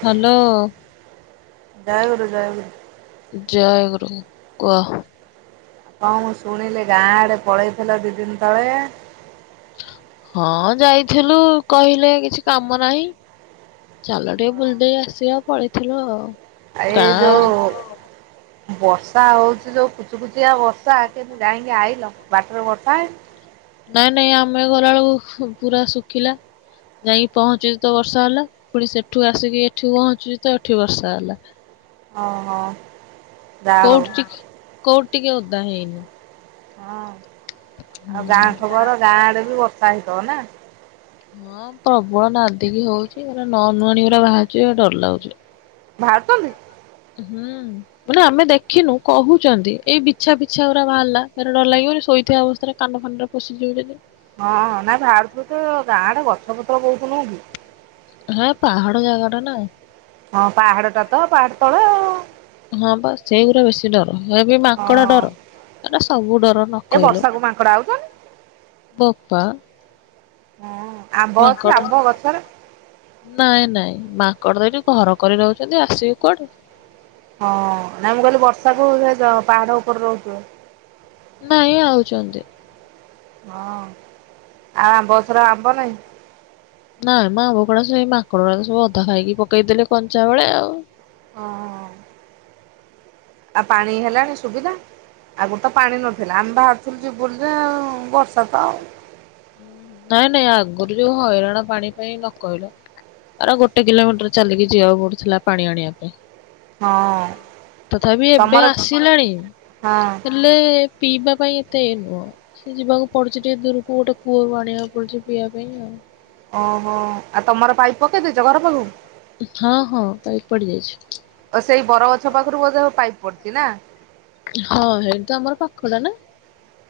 Hello. ଜୟ ଗୁରୁ-ଜୟ ଗୁରୁ। ଜୟ ଗୁରୁ କୁଅ। କଣ ମୁଁ ଶୁଣିଲି ଗାଁ ଆଡେ ପଳେଇଥିଲ ଦି ଦିନ ତଳେ। ହଁ ଯାଇଥିଲୁ କହିଲେ କିଛି କାମ ନାହିଁ। ଚାଲ ଟିକେ ବୁଲଦେଇ ଆସିବା ପଳେଇଥିଲୁ ଆଉ। ଆଏ ଗାଁ ଯୋଉ ବର୍ଷା ହଉଛି ଯୋଉ କୁଚୁକୁୁଚିଆ ବର୍ଷା କେମିତି ଯାଇକି ଆଇଲ ବାଟରେ ବର୍ଷା ହେଇନି? ନାଇଁ ନାଇଁ ଆମେ ଗଲାବେଳକୁ ପୁରା ଶୁଖିଲା। ଯାଇକି ପହଞ୍ଚୁଛି ତ ବର୍ଷା ହେଲା ପୁଣି ସେଠୁ ଆସିକି ଏଠି ପହଞ୍ଚୁଛି ତ ଏଠି ବର୍ଷା ହେଲା। ହଁ ହଁ। କଉଠି ଟିକ କଉଠି ଟିକେ ଓଦା ହେଇନି। ହଁ ଆଉ ଗାଁ ହୁଁ ଖବର ଗାଁ ଆଡେ ବି ବର୍ଷା ହେଇଥିବ ନା? ହଁ ପ୍ରବଳ ନାଦିକି ହଉଛି ନ ନୂଆଣି ପୁରା ବାହାରୁଛି ଡର ଲାଗୁଛି। ବାହାରଛନ୍ତି? ହୁଁ। ମାନେ ଆମେ ଦେଖିନୁ କହୁଛନ୍ତି ଏଇ ବିଛା ବିଛା ପୁରା ବାହାରିଲା ଫେରେ ଡର ଲାଗିବନି ଶୋଇଥିବା ଅବସ୍ଥାରେ। କାନ ଫାନରେ ପଶିଯିବ ଯଦି। ହଁ ନାଇଁ ବାହାରୁଥିବ ତ ଗାଁ ଆଡ଼େ ଗଛ ପତ୍ର ବହୁତ୍ ନୁହଁ କି। ହଁ ପାହାଡ଼ ଜାଗା ଟା ନା। ହଁ ପାହାଡଟା ତ ପାହାଡ ତଳ ଆଉ। ହଁ ବା ସେଇଗୁଡା ବେଶୀ। ଡର ଏ ବି ମାଙ୍କଡ ହଁ ଡର ଏଟା ସବୁ ଡର ନ ଏ କହି ବର୍ଷାକୁ ମାଙ୍କଡ଼ା ଆଉଛନ୍ତି? ବୋପା। ହୁଁ ଆମ୍ବ ମାଙ୍କଡ ଅଛି ଆମ୍ବ ଗଛରେ? ନାଇଁ ନାଇଁ ମାଙ୍କଡ ଦେଇଠି ଘର କରି ରହୁଛନ୍ତି ଆସିବେ କୁଆଡୁ। ହଁ ନାଇଁ ମୁଁ କହିଲି ବର୍ଷାକୁ ପାହାଡ ଉପରେ ରହୁଥିବ। ନାଇଁ ଆଉଛନ୍ତି। ହଁ ଆଉ ଆମ୍ବ ଗଛରେ ଆମ୍ବ ନାଇଁ? ନାଇଁ ମା ଆମ୍ବ ଗୁଡା ସେଇ ମାଙ୍କଡ ଗୁଡା ସବୁ ଅଧା ଖାଇକି ପକେଇଦେଲେ କଞ୍ଚା ବେଳେ ଆଉ। ଓହୋ। ଆଉ ପାଣି ହେଲାଣି ସୁବିଧା ଆଗରୁ ତ ପାଣି ନଥିଲା ଆମେ ବାହାରୁଥିଲୁ ଯୁ ବୋଲିଯେ ବର୍ଷା ତ ଆଉ। ନାଇଁ ନାଇଁ ଆଗରୁ ଯୋଉ ହଇରାଣ ପାଣି ପାଇଁ ନ କହିଲ ଆରେ ଗୋଟେ କିଲୋମିଟର ଚାଲିକି ଯିବାକୁ ପଡୁଥିଲା ପାଣି ଆଣିବା ପାଇଁ। ହଁ। ତଥାପି ଏବେ ତମର ଆସିଲାଣି। ହଁ ହେଲେ ପିଇବା ପାଇଁ ଏତେ ନୁହଁ, ସେ ଯିବାକୁ ପଡୁଛି ଟିକେ ଦୂରକୁ ଗୋଟେ କୂଅରୁ ଆଣିବାକୁ ପଡୁଚି ପିଇବା ପାଇଁ ଆଉ। ଓହୋ, ଆଉ ତମର ପାଇପ ପକେଇଦେଇଛ ଘର ହଁ ହଁ ପାଇପ୍ ପାଖକୁ? ପଡିଯାଇଛି ଆ ସେଇ ବରଗଛ ପାଖରୁ ବୋଧ ପାଇପ ପଡିଛି ନା। ହଁ ସେଇଠି ତ ଆମର ପାଖଟା ନା।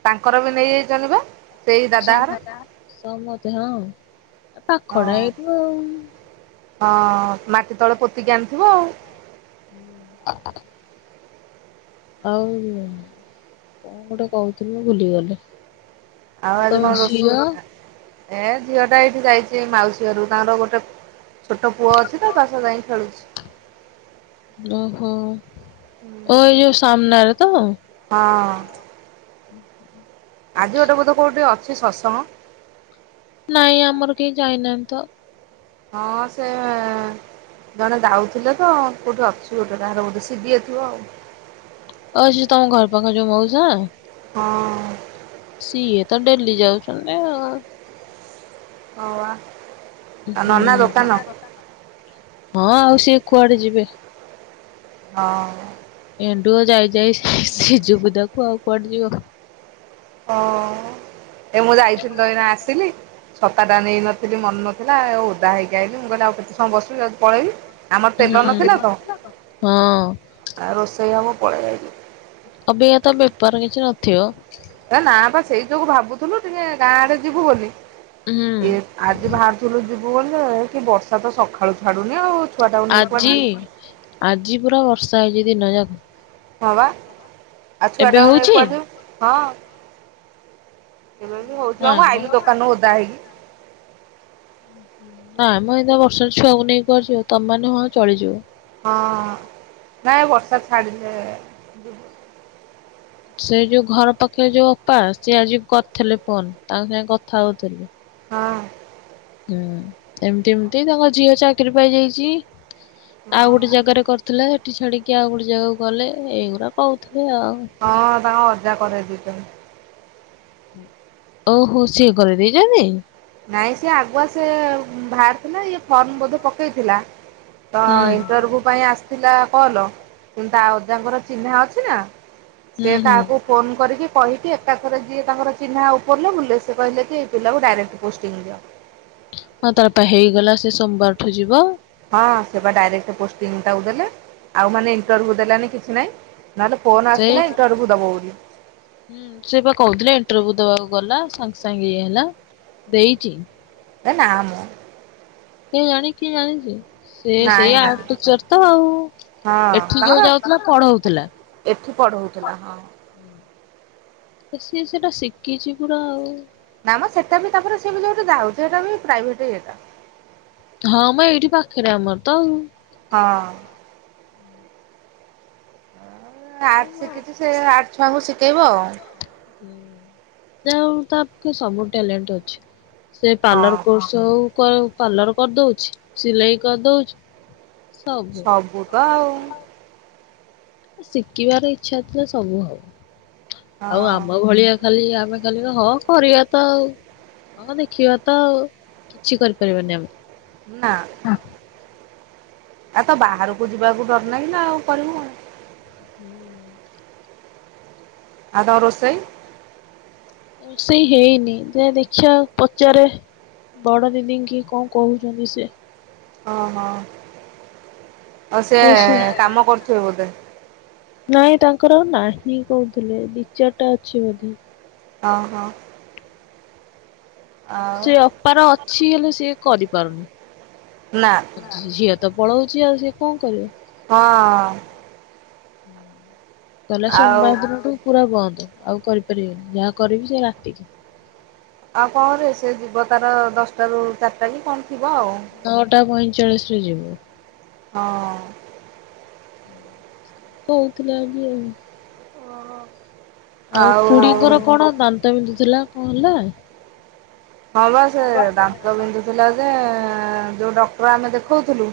ତାଙ୍କର ବି ନେଇଯାଇଛନ୍ତି ବା? ସେଇ [unintelligible] ଦାଦା ଘର ସମସ୍ତେ ହଁ ପାଖ ଟା ହଁ। ଏଇଠୁ ଆଉ। ହଁ ମାଟି ତଳେ ପୋତିକି ଆଣିଥିବ ଆଉ। [unintelligible] ଆଉ, କଣ ଗୋଟେ କହୁଥିଲ ଭୁଲିଗଲି। ଆଉ ଆଜି ତମ କଣ ରୋଷେଇ ଝିଅ? ଏ ଝିଅ ଟା ଏଇଠି ଯାଇଛି ମାଉସୀ ଘରକୁ, ତାଙ୍କର ଗୋଟେ ଛୋଟ ପୁଅ ଅଛି ତ ତା ସହ ଯାଇଁ ଖେଳୁଛି। ଓହୋ, ଓ ଏଇ ଯୋଉ ସାମ୍ନାରେ ତ। ହଁ। [inaudible] ଆଜି ଗୋଟେ ବୋଧ କୋଉଠି ଅଛି ଶତ୍ସଙ୍ଗ? ନାଇଁ ଆମର କେହି ଯାଇନାହାନ୍ତି ତ। ହଁ, ସେ ଜଣେ ଯାଉଥିଲେ ତ କୋଉଠି ଅଛି ଗୋଟେ କାହାର ଗୋଟେ ସିିବି ଥିବ ଆଉ। ଓ ସେ ଯୋଉ ତମ ଘର ପାଖରେ ଯୋଉ ମଉସା? ହଁ। ସିଏ ତ ଡେଲି ଯାଉଛନ୍ତି ଆଉ। ହଁ, ବା। ହୁଁ, ହଁ ଆଉ ସିଏ କୁଆଡେ ଯିବେ। ହଁ। ଏଣ୍ଡୁଅ ଯାଇ ଯାଇ ସିଯୁବୁଦାକୁ ଆଉ କୁଆଡେ ଯିବ। ଓ, ଏ ମୁଁ ଯାଇଥିଲି ତ ଏଇନା ଆସିଲି। ଛତାଟା ନେଇନଥିଲି ମନେ ନଥିଲା ଆଉ ଓଦା ହେଇକି ଆଇଲି, ମୁଁ କହିଲି ଆଉ କେତେ ସମୟ ବସିବି ଯାଉଚି ପଳେଇବି। ଆମର ତେଲ ନଥିଲା ତ, ହଁ ଆ ରୋଷେଇ ହବ ପଳେଇ ଆଇଲି। ଏବେ ଏତେ ବେପାର କିଛି ନଥିବ। ନା ବା ସେଇ ଯୋଗୁ ଭାବୁଥିଲୁ ଟିକେ ଗାଁ ଆଡେ ଯିବୁ ବୋଲି। ହୁଁ ଇଏ ଆଜି ବାହାରାରୁଥିଲୁ ଯିବୁ ବୋଲି। କି ବର୍ଷା ତ ସକାଳୁ ଛାଡୁନି ଆଉ। ଛୁଆଟାକୁ ନେଇ କୁଆଡେ ଆଜି ଯିବି ଆଜି ପୁରା ବର୍ଷା ହେଇଛି ଦିନ ଯାକ ହଁ ବା, ଆଉ ଏବେ ଛୁଆଟାକୁ ନେଇ ହଉଛି? କୁଆଡେ ଯିବୁ। ହଁ ଏବେ ବି ହଉଛି ବା ନାଇଁ ମୁଁ ମ। ଆଇିଲି ଦୋକାନରୁ ଓଦା ହେଇକି। ହୁଁ ନାଇମ ଏମିତିଆ ବର୍ଷାରେ ଛୁଆକୁ ନେଇକି କୁଆଡେ ଯିବୁ ତମେ ମାନେ ହଁ ଚଳିଯିବ। ହଁ, ନାଇଁ ବର୍ଷା ଛାଡିଲେ। [inaudible] ସେ ଯୋଉ ଘର ପାଖେ ଯୋଉ ଅପା ସିଏ ଆଜି କରିଥିଲେ ଫୋନ୍ ତାଙ୍କ ସାଙ୍ଗେ କଥା ହଉଥିଲି। ହଁ ହୁଁ ଏମିତି ଏମ୍ତି ତାଙ୍କ ଝିଅ ଚାକିରି ପାଇଯାଇଛି। ଆଉ ଗୋଟେ ହଁ ଜାଗାରେ କରୁଥିଲା ସେଠି ଛାଡିକି ଆଉ ଗୋଟେ ଜାଗାକୁ ଗଲେ ଏଇଗୁଡା କହୁଥିଲେ ଆଉ। ହଁ, ତାଙ୍କ ଅଜା କରେଇ ଦେଇଛନ୍ତି। ଓହୋ ସିଏ କରିଦେଇଚନ୍ତି। ନାଇଁ ସେି ଆଗୁଆ ସେ ବାହାରି ଥିଲା ଇଏ ଫର୍ମ ବୋଧେ ପକେଇଥିଲା ତ ହୁଁ। ଇଣ୍ଟରଭ୍ୟୁ ପାଇଁ ଆସିଥିଲା କଲ୍ ତା ଓଜାଙ୍କର ଚିହ୍ନା ଅଛି ନା ହୁଁ ସେ ହୁଁ କାହାକୁ ଫୋନ୍ କରିକି କହିକି ଏକାଥରେ ଯିଏ ତାଙ୍କର ଚିହ୍ନା ଉପରିଲ ବୁଲେ ସେ କହିଲେ ଯେ ଏଇ ପିଲାକୁ ଡାଇରେକ୍ଟ୍ ପୋଷ୍ଟିଙ୍ଗ୍ ହଁ ତାର ପା ହେଇଗଲା ସେ ସୋମବାରଠୁ ଯିବ ଆଉ ହଁ ସେଟ ଡାଇରେକ୍ଟ ପୋଷ୍ଟିଂ ଟକୁ ଦେଲେ ଆଉ ମାନେ ଇଣ୍ଟରଭ୍ୟୁ ଦେଲାନି କିଛି ନହିଁ ନହେଲେ ଫୋନ୍ ସେ ଆସିଥିଲା ଇଣ୍ଟରଭ୍ୟୁ ଦବ ବୋଲି। ହୁଁ ସେ ପା କହୁଥିଲେ ଇଣ୍ଟରଭ୍ୟୁ ଦେବାକୁ ଗଲା ସାଙ୍ଗେ ସାଙ୍ଗେ ଇଏ ହେଲା ଦେଇଚି ଏ ନା ମ କେ ଜାଣି କିଏ ଜାଣିଚି ସେ ସେଇ ନାଇଁ ନାଇଁ ଆର୍ଟସ୍ ଟିଚର୍ ତ ଆଉ ହଁ ଏଠି ତାଙ୍କର ଯୋଉ ଯାଉଥିଲା ପଢ଼ଉଥିଲା। ଏଠି ପଢଉଥିଲା ହଁ ସିଏ ସେଟା ଶିଖିଛି ପୁରୁରା ଆଉ ନା ସେଟା ବି ତାପରେ ସେ ବି ଯୋଉଟା ହଉଛି ସେଇଟା ବି ପ୍ରାଇଭେଟ୍ ଇଏଟା ହଁ ମ ଏଇଠି ପାଖରେ ଆମର ତ ଆଉ। ହଁ। ଆର୍ଟସ୍ ହଉ ଆଉ ଶିଖିଛି ସେ ଆର୍ଟସ୍ ଛୁଆଙ୍କୁ ଶିଖେଇବ ଆଉ। ଯା ହଉ ତା ପାଖେ ସବୁ ଟ୍ୟାଲେଣ୍ଟ୍ ଅଛି ସେ ଆଉ ପାର୍ଲର ହଁ କୋର୍ସ୍ ଯୋଉ କ ପାର୍ଲର କରିଦଉଛି ସିଲେଇ କରିଦଉଛି ସବୁ ତ ଆଉ ଶିଖିବାର ଇଚ୍ଛା ଥିଲା ସବୁ ହବ ଆଉ ଆମ ହଁ ଭଳିଆ ଖାଲି ଆମେ ଖାଲି ହଁ କରିବା ତ ଆଉ ହଁ ଦେଖିବା ତ ଆଉ କିଛି କରିପାରିବନି ଆମେ। ନା ହଁ। ଆ ତ ବାହାରକୁ ଯିବାକୁ ଡର ନାଗିଲା କି ନା ଆଉ କରିବୁ କଣ। ହୁଁ ଆଉ ତମ ରୋଷେଇ ରୋଷେଇ ହେଇନି ଯେ ଦେଖିବା ପଚାରେ ବଡ ଦିଦି କି କଣ କହୁଛନ୍ତି ସିଏ। ଓ ହଁ ଆଉ ସିଏ ସେ ସୁ କାମ କରୁଥିବେ ବୋଧେ। ନାଇଁ ତାଙ୍କର ଆଉ ନାହିଁ କହୁଥିଲେ, ଦି ଚାରିଟା ଅଛି ବୋଧେ। ହଁ-ହଁ। ଆଉ ସେ ଅପାର ଅଛି ହେଲେ ସିଏ କରିପାରୁନି। ନା। ଝିଅ ତ ପଳଉଚି ଆଉ ସିଏ କଣ କରିବ। ହଁ। ତାହେଲେ ଆଉ ସୋମବାର ଦିନଠୁ ପୁରା ବନ୍ଦ ଆଉ କରିପାରିବିନି, ଯାହା କରିବି ସେ ରାତିକି। ଆଉ କଣ ରେ ସେ ଯିବ ତାର ଦଶଟା ରୁ ଚାରିଟା କି କଣ ଥିବ ଆଉ। ନଅଟା ପଇଁଚାଳିଶ ରେ ଯିବୁ। ହଁ। କହୁଥିଲା ଆଜି ଆଉ। ଆଉ ଖୁଡିଙ୍କର କଣ ଦାନ୍ତ ବିନ୍ଧୁଥିଲା କଣ ହେଲା? ହଁ ବା ସେ ଦାନ୍ତ ବିନ୍ଧୁଥିଲା ଯେ, ଯୋଉ ଡକ୍ଟର ଆମେ ଦେଖଉଥିଲୁ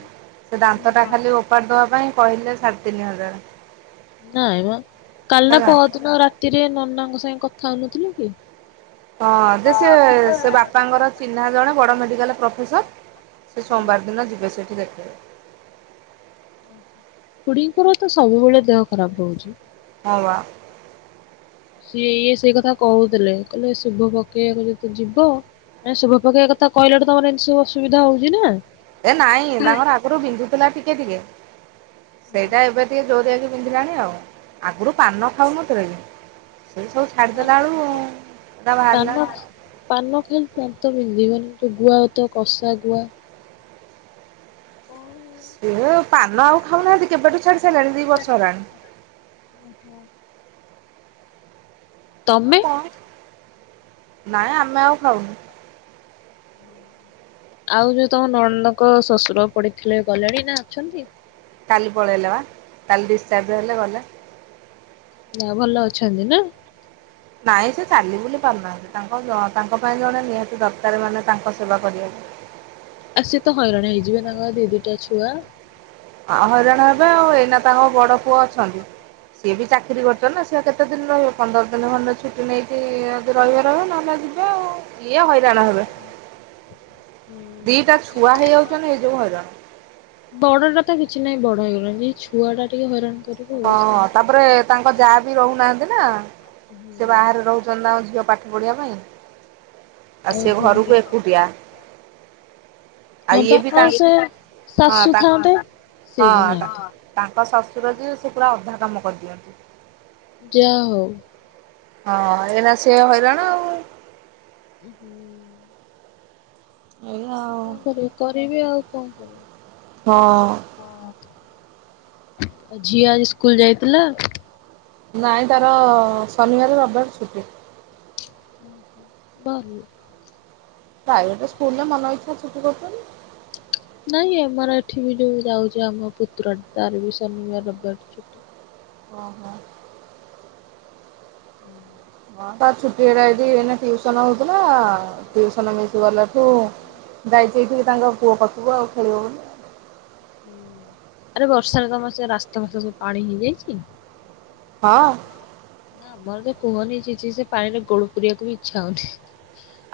ସେ ଦାନ୍ତଟା ଖାଲି ଓପାଡ଼ି ଦେବା ପାଇଁ କହିଲେ ସାଢ଼େ ତିନି ହୁଁ। ହଜାର। ନାଇଁ ମା କାଲି ନା ହେଲା। ପଅରଦିନ ରାତିରେ ନନାଙ୍କ ସାଙ୍ଗେ କଥା ହଉନଥିଲେ କି? ହଁ ଯେ ସେ-ସେ ବାପାଙ୍କର ଚିହ୍ନା ଜଣେ ବଡ଼ ମେଡ଼ିକାଲ୍ ପ୍ରଫେସର୍। ସେ ହୁଁ। ସୋମବାର ଦିନ ଯିବେ ସେଇଠି ଦେଖେଇବେ। ଖୁଡିଙ୍କର ତ ସବୁବେଳେ ଦେହ ଖରାପ ରହୁଛି। ହଁ ବା। ସିଏ ଇଏ ସେଇ କଥା କହୁଥିଲେ କହିଲେ ଶୁଭ ପକେଇବାକୁ ଯେତୁ ଯିବ ଏ ଶୁଭ ପକେୟା କଥା କହିଲାଠୁ ତମର ଏମତି ସବୁ ଅସୁବିଧା ହଉଚି ନା। ଏ ନାଇଁ ତାଙ୍କର ଆଗରୁ ବିନ୍ଧୁଥିଲା ଟିକେ-ଟିକେ ସେଇଟା ଏବେ ଟିକେ ଜୋରିଆକି ବିନ୍ଧିଲାଣି ଆଉ, ଆଗୁରୁ ପାନ ଖାଉନଥିଲେ କି। ସେଇ ସବୁ ପାନ ଛାଡିଦେଲା ବେଳୁ ସେଟା ବାହାରିଲାଣି ଆଉ। ପାନ ଖାଇଲେ ଦାନ୍ତ ବିନ୍ଧିବନି ଯୋଉ ଗୁଆ ତ କଷା ଗୁଆ। [unintelligible] ସେ ପାନ ଆଉ ଖାଉନାହାନ୍ତି କେବେଠୁ ଛାଡି ସାରିଲାଣି ଦି ବର୍ଷ ହେଲାଣି। [unintelligible] ହଁ ତମେ କଣ, ନାଇଁ ଆମେ ଆଉ ଖାଉନୁ। ଆଉ ଯୋଉ ତମ ନଣନ୍ଦଙ୍କ ଶ୍ୱଶୁର ପଡିଥିଲେ ଗଲେଣି ନା ଅଛନ୍ତି? କାଲି ପଳେଇଲେ ବା କାଲି ଡିସଚାର୍ଜ ହେଲେ ଗଲେ। ଯାହଉ ଭଲ ଅଛନ୍ତି ନା? ନାଇଁ ସେ ଚାଲି ବୁଲି ପାରୁନାହାନ୍ତି ତାଙ୍କ-ତାଙ୍କ ପାଇଁ ଜଣେ ନିହାତି ଦରକାର ମାନେ ତାଙ୍କ ସେବା କରିବାକୁ। ଆଉ ସିଏ ତ ହଇରାଣ ହେଇଯିବେ ତାଙ୍କର ଦି ଦିଟା ଛୁଆ। ଆଉ ହଇରାଣ ହେବେ ଆଉ ଏଇନା ତାଙ୍କ ବଡ ପୁଅ ଅଛନ୍ତି। ସିଏ ବି ଚାକିରି କରିୁଚନ୍ତି ନା, ସିଏ ଆଉ କେତେ ଦିନ ରହିବେ ପନ୍ଦର ଦିନ ଖଣ୍ଡ ଛୁଟି ନେଇକି ଯଦି ରହିବେ-ରହିବେ ନହେଲେ ଯି ବେ ଆଉ ଇଏ ହଇରାଣ ହେବେ। ଦିଟା ଛୁଆ ହେଇଯାଉଚନ୍ତି ଏଇ ଯୋଗୁ ହଇରାଣ। ବଡଟା ତ କିଛି ନାଇଁ ବଡ ହେଇଗଲାଣି ଏଇ ଛୁଆ ଟା ଟିକେ ହଇରାଣ କର୍ ହଁ ତାପରେ ତାଙ୍କ ଜା ବି ରହୁନାହାନ୍ତି ନା, ନା। ହୁଁ। ସେ ବାହାରେ ରହୁଛନ୍ତି ତାଙ୍କ ଝିଅ ପାଠ ପଢ଼ଆ ପାଇଁ, ଆଉ ସେ ଘରୁକୁ ଏକୁଟିଆ। ଆଉ ହଁ ଇଏ ପା ବି ସେ ତାଙ୍କ ହଁ ଶାଶୁ ତା ଥାନ୍ତେ ସିଏ ହଁ ବି ତା ନାହାନ୍ତି। ତାଙ୍କ ଶଶୁର ଯିଏ ସେ ପୁରା ଅଧା କାମ କରିଦିଅନ୍ତି। ଯା ହଉ। ହଁ ଏଇନା ସେ ହଇରାଣ। ଆଉ କଣ କରିବେ-କରିବେ ଆଉ କଣ କରିବେ। ହଁ। ହଁ ଆଉ ଝିଅ ଆଜି ସ୍କୁଲ ଯାଇଥିଲା? ନାଇଁ ତାର ଶନିବାର, ରବିବାର ଛୁଟି। ଓହୋ। ଭଲ। ପ୍ରାଇଭେଟେ ସ୍କୁଲରେ ମନ ଇଚ୍ଛା ଛୁଟି କରୁଚନ୍ତି। ନାଇଁ ଆମର ଏଠି ବି ଯୋଉ ଯାଉଚି ଆମ ପୁତୁରାଟା ତାର ବି ଶନିବାର, ରବିବାର ଛୁ ଓହୋ। ହୁଁ। ହଁ ତା ଛୁଟିହେଲା ଏଇଠି ଏଇନା ଟିଉସନ ହଉଥିଲା, ଟିଉସନ ମିସ୍ ଗଲାଠୁ ଯାଇଛି ଏଇଠିକି ତାଙ୍କ ପୁଅ ପାଖକୁ ଆଉ ଖେଳିବ ବୋଲି। ଆରେ ବର୍ଷାରେ ତମ ସେ ରାସ୍ତା ଫସ୍ତା ସବୁ ପାଣି ହେଇଯାଇଚି? ହଁ। ନା ଆମର ଯେ କୁହନି ଛି-ଛି ସେ ପାଣିରେ ଗୋଡ ପୁରେଇବାକୁ ବି ଇଚ୍ଛା ହଉନି।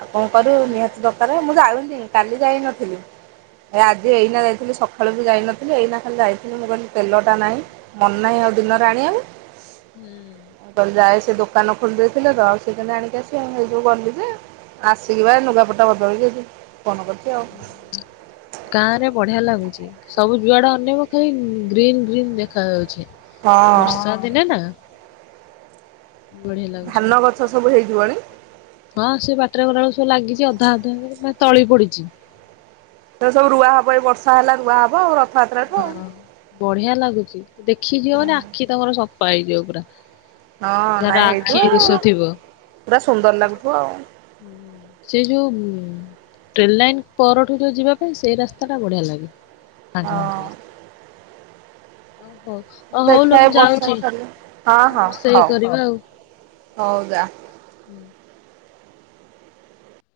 ଆଉ କଣ କରିବୁ ନିହାତି ଦକାରେ ମୁଁ ଯାଉନି କାଲି ଯାଇନଥିଲି। ଏ ଆଜି ଏଇନା ଯାଇଥିଲି ସକାଳୁ ବି ଯାଇନ ଥିଲି ଏଇନା ଖାଲି ଯାଇଥିଲି ମୁଁ କହିଲି ତେଲଟା ନାହିଁ ମନ ନାହିଁ ଆଉ ଦିନରେ ଆଣିବାକୁ। ହୁଁ। ମୁଁ କହିଲି ଯାଏ ସେ ଦୋକାନ ଖୋଲି ଦେଇଥିଲେ ତ ଆଉ ସେ କେନ୍ତି ଆଣିକି ଆସିବେ, ସେଇ ଯୋଗୁ ଗଲି ଯେ। ଆସିକି ବା ଲୁଗାପଟା ବଦଳିକି ଏଠି ଫୋନ କରିଛି ଆଉ [unintelligible] ଗାଁ ରେ ବଢିଆ ଲାଗୁଚି ସବୁ ଯୁଆଡେ ଅନେଇବ ଖାଲି ଗ୍ରୀନ୍-ଗ୍ରୀନ୍ ଦେଖାଯାଉଛି। ହଁ ବର୍ଷାଦିନେ ନା ବଢିଆ ଲାଗୁଛି। ଧାନ ଗଛ ସବୁ ହେଇଯିବଣି ହଁ ସେ ବାଟରେ ଗଲା ବେଳକୁ ସବୁ ଲାଗିଚି ଅଧା ଅଧା ମାନେ ତଳି ପଡିଚି। ସେ ସବୁ ରୁଆ ହବ ଏଇ ବର୍ଷା ହେଲା ରୁଆ ହବ ଆଉ ରଥଯାତ୍ରାଠୁ ଆଉ। ବଢିଆ ଲାଗୁଚି ଦେଖିଯିବ ମାନେ ଆଖି ତମର ସଫା ହେଇଯିବ ପୁରା। ହଁ ଯାହାର ନାଇଁ ଆଖି ହେଇଥିବ ଆଉ, ଦୋଷ ଥିବ ପୁରା ସୁନ୍ଦର୍ ଲାଗୁଥିବ ଆଉ। ସେଇ ଯୋଉ ହୁଁ। ଟ୍ରେନ୍ ଲାଇନ୍ ପରଠୁ ଯୋଉ ଯିବା ପାଇଁ ସେଇ ରାସ୍ତାଟା ବଢ଼ିଆ ଲାଗେ। ଫାଙ୍କା-ଫାଙ୍କା ରାସ୍ତା। ହଁ ଓ ହଉ ଲୋ ଦେଖିଆ ଏ ମୁଁ ବର୍ଷା ଯାଉଛି କଣ ଛାଡ଼ିଲେ, ହଁ-ହଁ ରୋଷେଇ କରିବା ଆଉ। ହଉ-ହଉ ଯା।